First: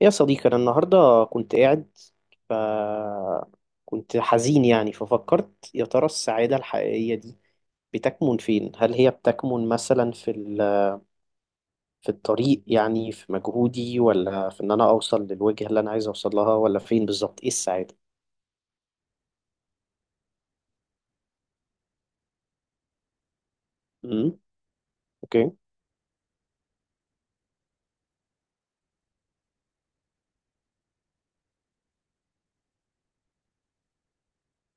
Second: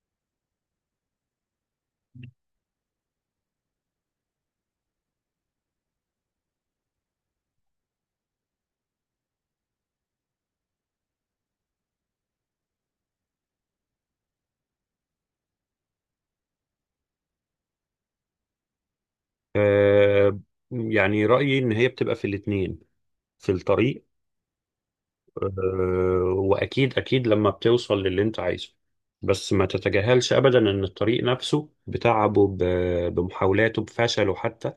يا صديقي، أنا النهاردة كنت قاعد، ف كنت حزين. يعني ففكرت، يا ترى السعادة الحقيقية دي بتكمن فين؟ هل هي بتكمن مثلا في الطريق؟ يعني في مجهودي، ولا في إن أنا أوصل للوجهة اللي أنا عايز أوصل لها، ولا فين بالظبط؟ إيه السعادة؟ آه، يعني رأيي إن هي بتبقى في الاتنين في الطريق. امم. أوكي. آه، وأكيد أكيد لما بتوصل للي أنت عايزه، بس ما تتجاهلش أبدا إن الطريق نفسه بتعبه بمحاولاته بفشله حتى.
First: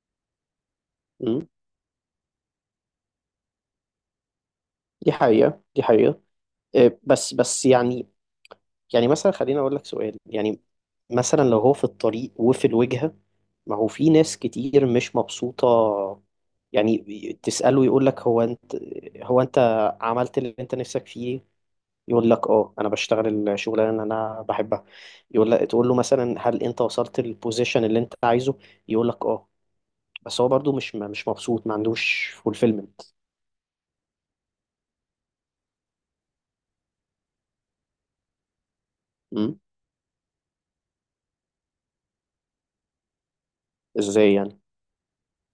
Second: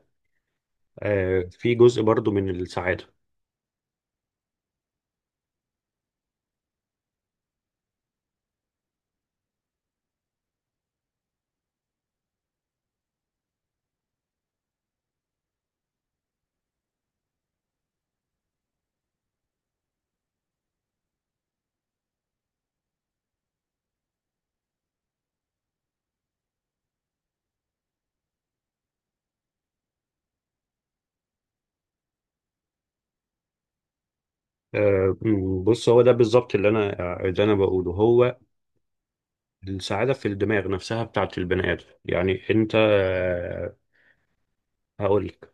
آه، امم. في جزء برضو من السعادة. دي حقيقة، دي حقيقة. إيه، بس يعني. يعني مثلا خليني اقول لك سؤال، يعني مثلا لو هو في الطريق وفي الوجهة، ما هو في ناس كتير مش مبسوطة يعني. تسأله يقول لك، هو انت عملت اللي انت نفسك فيه؟ يقول لك اه، انا بشتغل الشغلانه اللي انا بحبها. يقول لك، تقول له مثلا هل انت وصلت للبوزيشن اللي انت عايزه؟ يقول لك اه، بس هو برضو مش مبسوط، ما عندوش فولفيلمنت. آه، بص هو ده بالظبط اللي أنا بقوله. هو السعادة في الدماغ نفسها بتاعت البني آدم. يعني أنت ازاي يعني؟ هقولك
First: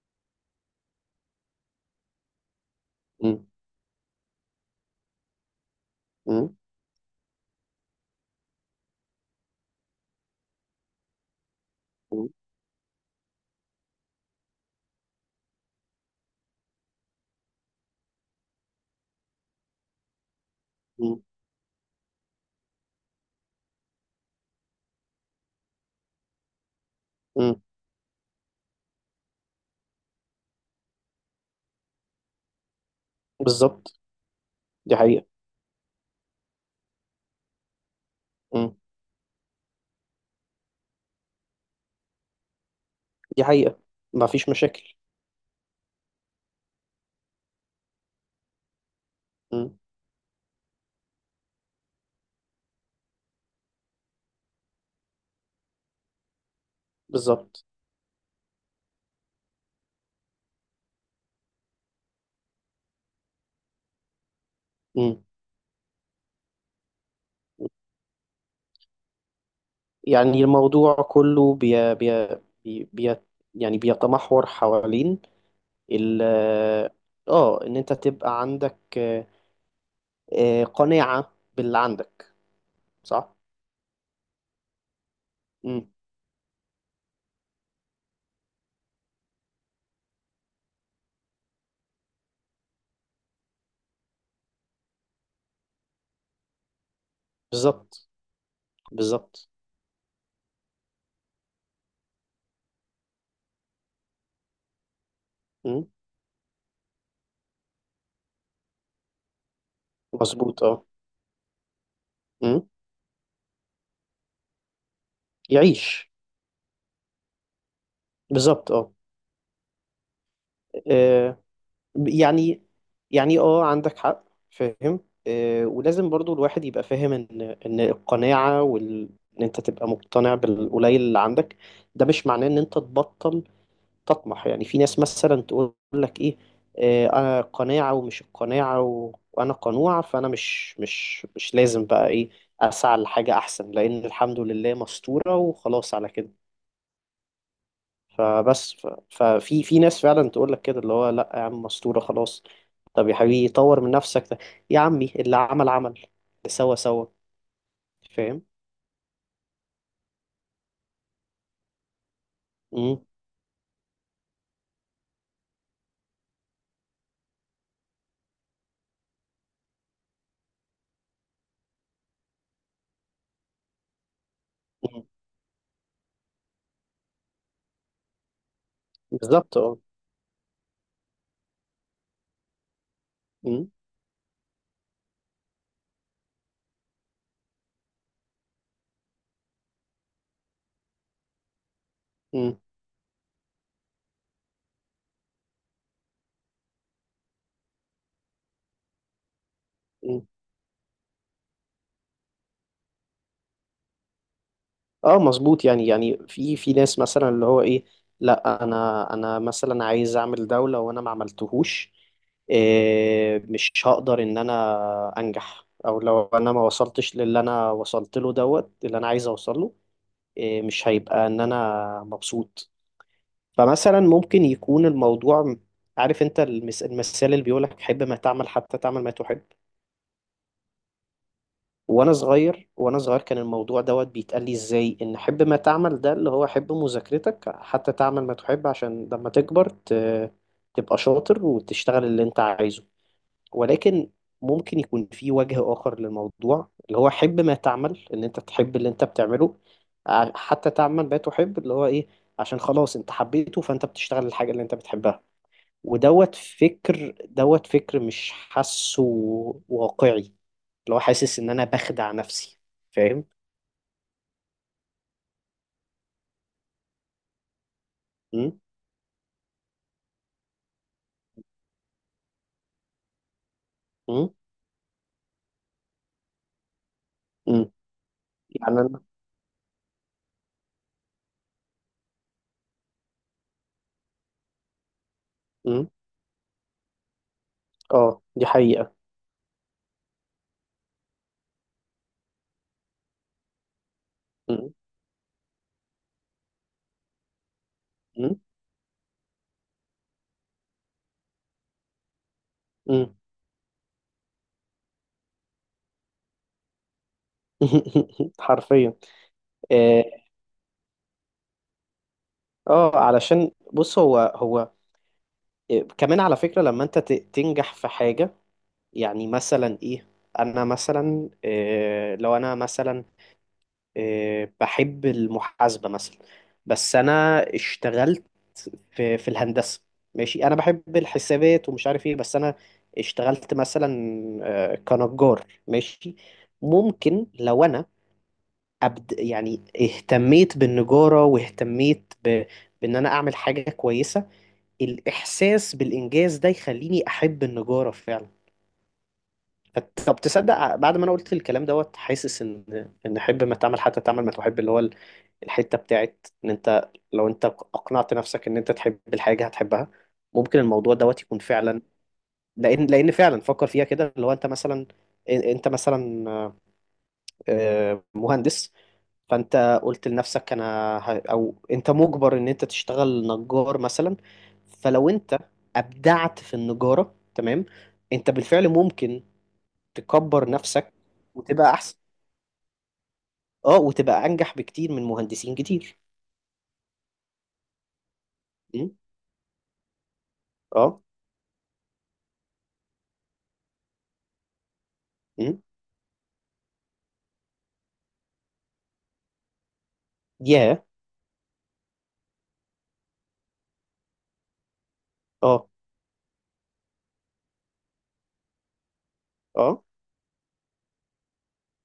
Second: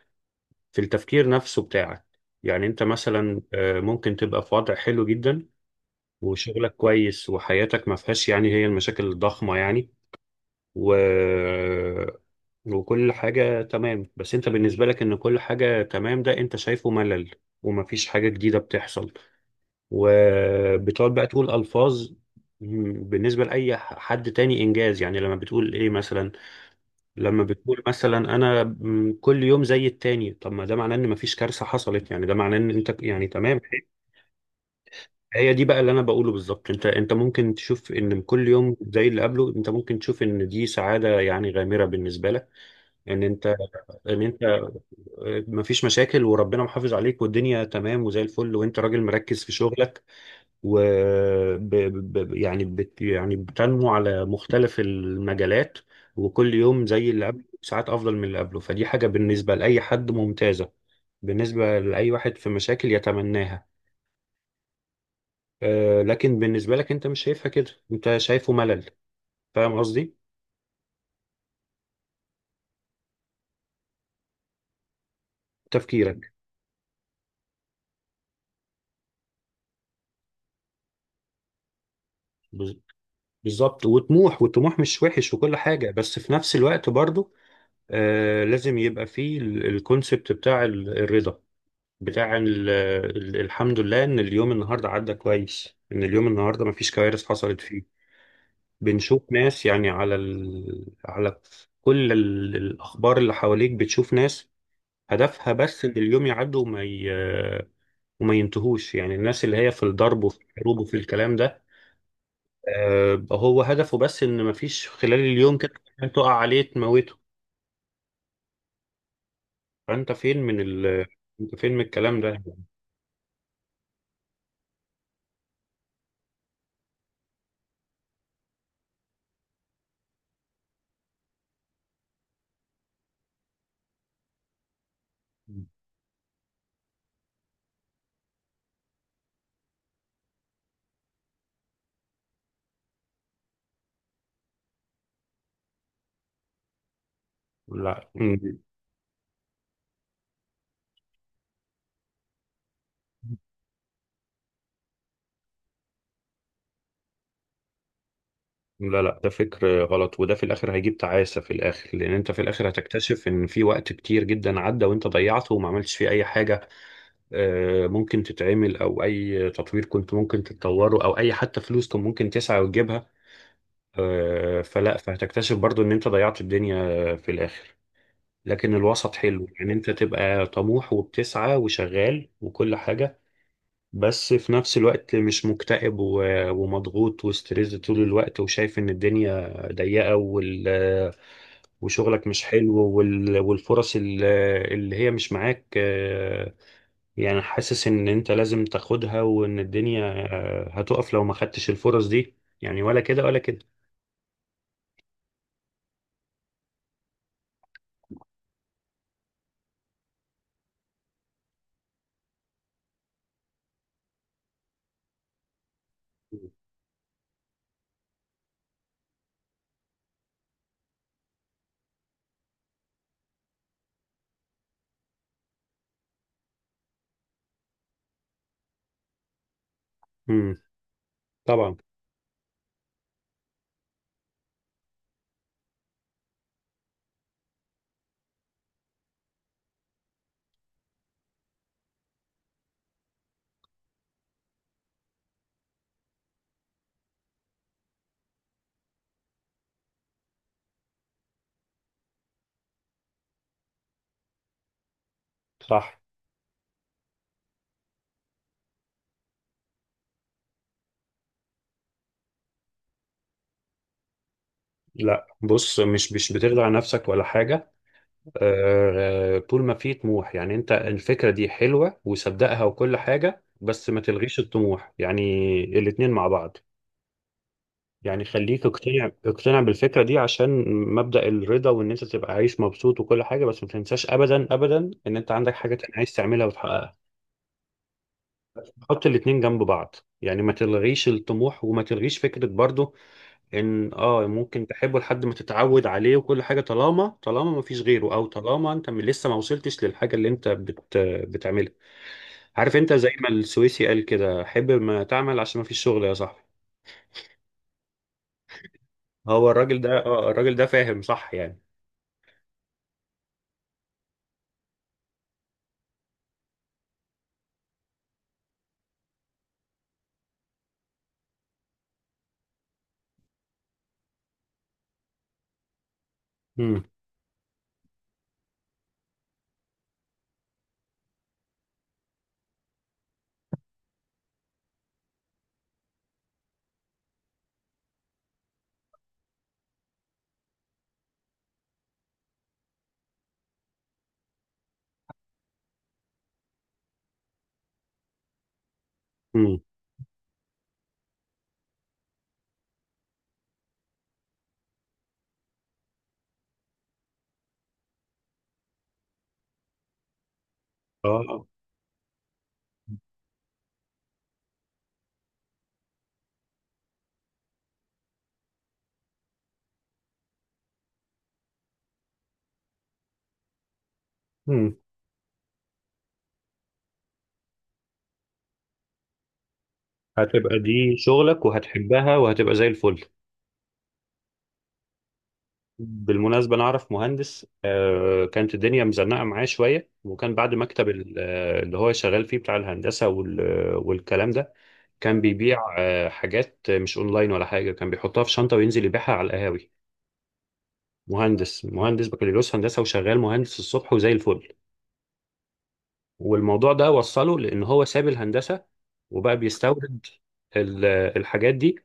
في التفكير نفسه بتاعك. يعني أنت مثلا مم. ممكن تبقى في وضع حلو جدا مم. وشغلك كويس وحياتك ما فيهاش يعني هي المشاكل الضخمة يعني و... مم. وكل حاجة تمام، بس انت بالنسبة لك ان كل حاجة تمام ده انت شايفه ملل ومفيش حاجة جديدة بتحصل، وبتقعد مم. بقى تقول ألفاظ بالنسبة لأي حد تاني إنجاز. يعني لما بتقول إيه مثلا، لما مم. بتقول مثلا أنا كل يوم زي التاني، طب ما ده معناه إن مفيش كارثة حصلت، يعني ده معناه إن أنت يعني تمام. بالظبط، دي حقيقة، هي دي بقى اللي انا بقوله بالظبط، انت ممكن تشوف ان كل يوم زي اللي قبله، انت ممكن تشوف ان دي سعاده يعني غامره بالنسبه لك، ان دي انت حقيقة، ان ما انت فيش مشاكل. آه، مفيش مشاكل وربنا محافظ عليك والدنيا تمام وزي الفل وانت راجل مركز في مم. شغلك و ب... ب... يعني بت... يعني بتنمو على مختلف المجالات، وكل يوم زي اللي قبله، بالظبط. ساعات افضل من اللي قبله، فدي حاجه بالنسبه لاي حد ممتازه، بالنسبه لاي واحد في مشاكل يتمناها. مم. لكن بالنسبة لك انت مش شايفها كده، انت شايفه ملل. فاهم قصدي؟ يعني الموضوع كله بي بي بي بي يعني بيتمحور حوالين تفكيرك. ال اه ان انت تبقى عندك قناعة باللي عندك، بز- صح؟ بالظبط وطموح، والطموح مش وحش وكل مم. حاجة، بس في نفس الوقت برضو لازم يبقى فيه الكونسبت بتاع الرضا، بتاع الحمد لله ان اليوم النهاردة عدى كويس، ان اليوم النهاردة مفيش كوارث حصلت فيه. بالظبط. بنشوف بالظبط. ناس يعني على كل الأخبار اللي حواليك، بتشوف ناس هدفها بس مم. ان اليوم يعدي وما ينتهوش، يعني الناس اللي هي في الضرب وفي مظبوط. الحروب اه. وفي الكلام ده. مم. بقى هو هدفه بس ان مفيش خلال اليوم كده حاجة يعيش. تقع عليه تموته. بالظبط. اه. فانت فين من ال آه، انت فين من الكلام ده؟ يعني يعني اه، عندك حق، فاهم. ولازم برضو الواحد يبقى فاهم ان القناعة ان انت تبقى مقتنع بالقليل اللي عندك، ده مش معناه ان انت تبطل تطمح. يعني في ناس مثلا تقول لك ايه، انا قناعة، ومش القناعة وانا قنوع، فانا مش لازم بقى ايه، اسعى لحاجة احسن، لان الحمد لله مستورة وخلاص على كده. لا فبس ففي ناس فعلا تقول لك كده، اللي هو لا يا عم مستورة خلاص، طب يا حبيبي طور من نفسك ده، يا عمي اللي عمل اللي سوى، فاهم. لا لا، ده فكر غلط، وده في الاخر هيجيب تعاسة. في الاخر لان انت في الاخر مم. هتكتشف ان في وقت كتير جدا عدى وانت ضيعته وما عملتش فيه اي حاجة. آه، ممكن تتعمل او اي تطوير كنت ممكن تتطوره او اي حتى فلوس كنت ممكن تسعى وتجيبها. آه، فلا، مم. فهتكتشف برضو ان انت ضيعت الدنيا في الاخر. لكن الوسط حلو، بالظبط يعني اه. انت تبقى طموح وبتسعى وشغال وكل حاجة، مم. بس في نفس الوقت مش مكتئب ومضغوط وستريس طول الوقت، وشايف ان الدنيا ضيقة وشغلك مش مم. حلو والفرص اللي هي مش معاك. يعني حاسس ان انت لازم تاخدها، وان الدنيا مم. هتقف لو ما خدتش الفرص دي. يعني ولا كده ولا كده. اه مظبوط. يعني في ناس مثلا اللي هو ايه، لا انا مثلا عايز اعمل دولة وانا ما عملتهوش، إيه مش هقدر ان انا انجح، او لو انا ما وصلتش للي انا وصلت له دوت اللي انا عايز اوصله، إيه، مش هيبقى ان انا مبسوط. فمثلا ممكن يكون الموضوع، عارف انت المثال اللي بيقولك حب ما تعمل حتى تعمل ما تحب. مم. طبعا. وانا صغير كان الموضوع دوت بيتقال لي ازاي، ان حب ما تعمل ده اللي هو حب مذاكرتك حتى تعمل ما تحب، عشان لما تكبر تبقى شاطر وتشتغل اللي انت عايزه. ولكن ممكن يكون في وجه آخر للموضوع، اللي هو حب ما تعمل ان انت تحب اللي انت بتعمله، حتى تعمل ما تحب، اللي هو ايه، عشان خلاص انت حبيته فانت بتشتغل الحاجة اللي انت بتحبها. صح. ودوت فكر مش حاسه واقعي، اللي هو حاسس ان انا بخدع نفسي، فاهم. لا، بص، مش بتخدع نفسك ولا حاجة. امم. طول ما في طموح، يعني انت الفكرة دي حلوة وصدقها وكل حاجة، بس ما امم. تلغيش الطموح. يعني الاتنين مع بعض. امم. يعني خليك يعني انا. اقتنع اقتنع بالفكرة دي عشان مبدأ الرضا، وان انت تبقى عايش مبسوط وكل حاجة، بس ما تنساش ابدا ابدا ان انت عندك حاجة امم. تانية عايز تعملها وتحققها. اه، دي حقيقة. حط الاتنين جنب بعض. يعني ما تلغيش الطموح، وما تلغيش فكرة برضو ان اه ممكن امم. تحبه لحد ما تتعود عليه وكل حاجه، طالما ما فيش غيره او طالما انت لسه ما وصلتش للحاجه اللي انت بتعملها. عارف انت زي امم. ما السويسي قال كده: حب ما تعمل عشان ما فيش شغل يا صاحبي. حرفيا. هو الراجل ده اه. اه الراجل ده فاهم صح يعني. علشان بص هو، إيه، كمان على فكرة لما انت تنجح في حاجة، يعني مثلا ايه، انا مثلا إيه، لو انا مثلا إيه بحب المحاسبة مثلا، امم. بس انا اشتغلت في الهندسة. ماشي، انا بحب الحسابات ومش عارف ايه، بس انا اشتغلت مثلا كنجار، ماشي. ممكن لو انا أبد، يعني اهتميت بالنجارة واهتميت بان انا اعمل حاجة كويسة، الإحساس بالإنجاز ده يخليني أحب النجارة فعلا. امم. طب تصدق، بعد ما أنا قلت الكلام دوت حاسس إن حب ما تعمل حتى تعمل ما تحب، اللي هو الحتة بتاعت إن أنت لو أنت أقنعت نفسك إن أنت تحب الحاجة هتحبها، ممكن الموضوع دوت يكون اه. فعلا. لأن فعلا فكر فيها كده، اللي هو أنت مثلا، أنت مثلا مهندس، فانت قلت لنفسك انا او انت مجبر ان انت تشتغل نجار مثلا، امم. فلو انت ابدعت في النجارة تمام، انت بالفعل ممكن تكبر هتبقى نفسك دي شغلك وتبقى احسن، وهتحبها وهتبقى زي الفل. اه وتبقى انجح بكتير من مهندسين كتير. بالمناسبة أنا أعرف مهندس كانت الدنيا م? مزنقة معاه شوية، وكان بعد مكتب اه. اللي هو شغال فيه بتاع الهندسة والكلام ده، كان م? بيبيع حاجات مش اونلاين ولا حاجه، كان بيحطها في شنطه وينزل يبيعها على القهاوي. ياه. مهندس، مهندس بكالوريوس هندسه وشغال مهندس الصبح وزي الفل، اه. والموضوع ده وصله لان هو ساب الهندسه وبقى اه. بيستورد ال- الحاجات دي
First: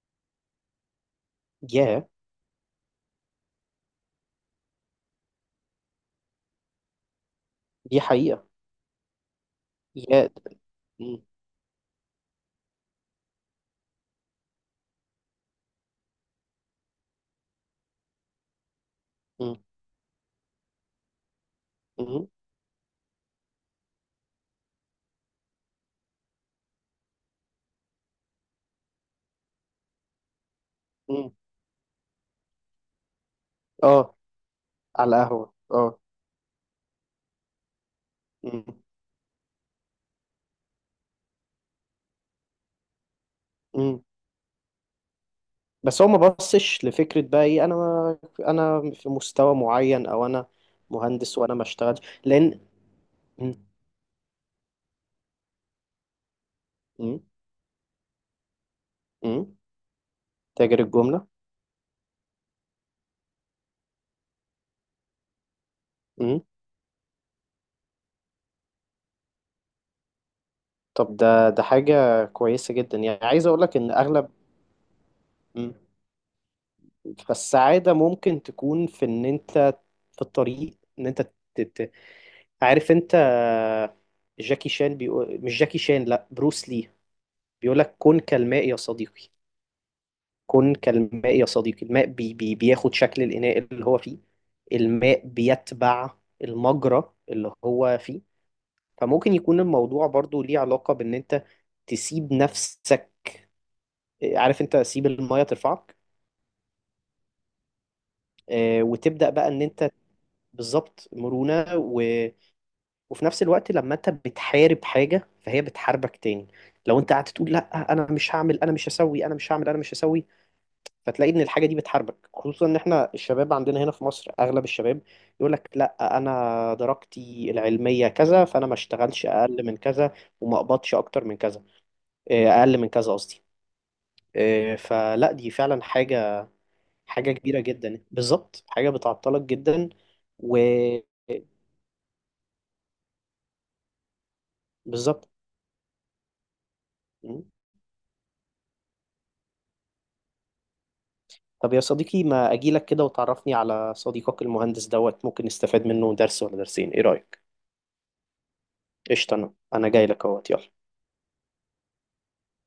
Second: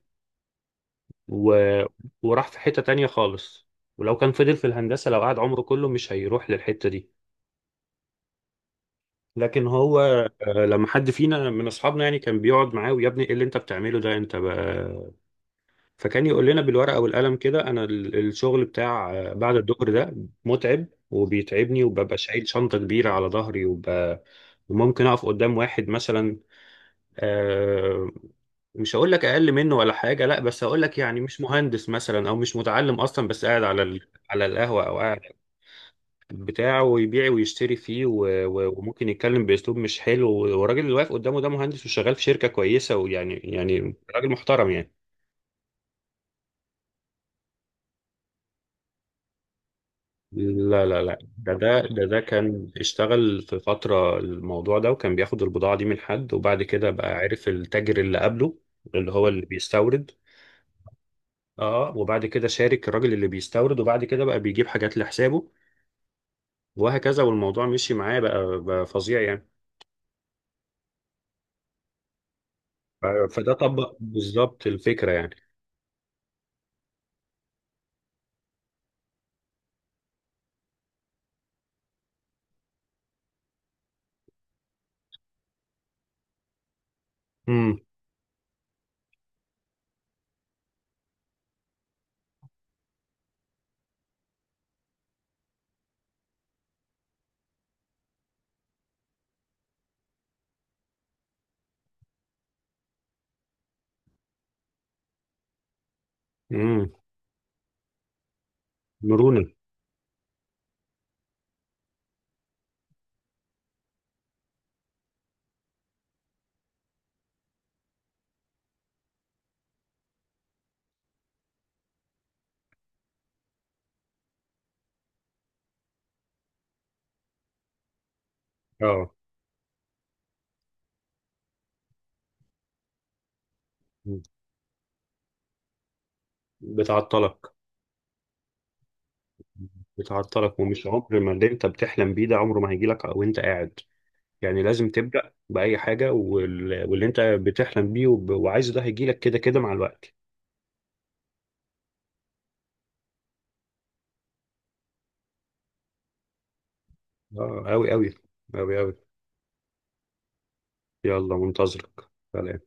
و... ياه. وراح في حته تانية خالص. ولو كان فضل في الهندسه لو قعد عمره كله مش هيروح للحته دي. دي حقيقة. لكن هو يا. لما حد م- فينا من اصحابنا يعني كان بيقعد معاه، ويا ابني ايه اللي انت بتعمله ده انت بقى. فكان يقول لنا بالورقة والقلم كده: أنا الشغل بتاع بعد م- الظهر ده متعب وبيتعبني، وببقى م- شايل شنطة كبيرة على ظهري وممكن أقف قدام واحد مثلا، آه، مش هقول لك أقل منه ولا حاجة، لا، بس هقول لك يعني م. مش مهندس مثلا أو مش متعلم أصلا، بس قاعد اه، على القهوة أو على قاعد القهوة اه. بتاعه ويبيع ويشتري فيه م- وممكن يتكلم بأسلوب مش حلو، والراجل اللي واقف قدامه ده مهندس وشغال في شركة كويسة، ويعني يعني م. راجل محترم يعني. بس هو ما بصش لفكرة بقى، ايه انا في مستوى معين، او انا لا لا لا، مهندس ده وانا ما ده اشتغلش ده ده لان. كان اشتغل مم. في فترة الموضوع ده، وكان بياخد البضاعة دي من حد وبعد كده بقى مم. عرف التاجر اللي قبله اللي هو اللي مم. بيستورد. تاجر الجملة. اه، وبعد كده شارك الراجل اللي بيستورد، وبعد كده بقى بيجيب حاجات لحسابه، مم. وهكذا. والموضوع مشي معاه، بقى فظيع يعني. طب ده حاجة كويسة جدا، ف- يعني عايز فده اقول لك ان طبق اغلب. بالظبط الفكرة يعني. مم. فالسعادة ممكن تكون في ان انت في الطريق، ان انت ت- ت- عارف انت، جاكي شان بيقول، مش جاكي شان، لا بروس لي امم. بيقول لك، كن كالماء يا صديقي. كن كالماء يا صديقي، الماء بي بي بياخد شكل الإناء اللي هو فيه، الماء بيتبع المجرى اللي هو فيه. فممكن يكون الموضوع برضو ليه علاقة بإن أنت تسيب نفسك، عارف أنت، سيب المية ترفعك، امم. وتبدأ مرونة. بقى إن أنت. بالظبط، مرونة وفي نفس الوقت لما أنت بتحارب حاجة فهي بتحاربك تاني، لو أنت قعدت تقول لا أنا مش هعمل أنا مش هسوي أنا مش هعمل أنا مش هسوي، فتلاقي ان الحاجه دي بتحاربك، خصوصا ان احنا الشباب عندنا هنا في مصر، اغلب الشباب يقول لك لا انا درجتي العلميه كذا فانا ما اه. اشتغلش اقل من كذا، وما اقبضش اكتر من كذا، اقل من كذا قصدي، مم. فلا دي فعلا حاجه، حاجه بتعطلك. كبيره جدا، بالظبط حاجه بتعطلك جدا. و بتعطلك، ومش عمر ما اللي انت بتحلم بيه ده عمره ما هيجي لك وانت قاعد. يعني لازم بالظبط. تبدأ بأي حاجة، واللي انت م. بتحلم بيه وعايزه ده هيجيلك كده كده مع الوقت. طب يا صديقي ما اجيلك كده وتعرفني على صديقك المهندس دوت، ممكن نستفاد منه درس ولا درسين، ايه رايك؟ اه، أوي أوي أوي أوي. قشطه، انا جاي لك اهوت، يلا. يلا منتظرك، سلام.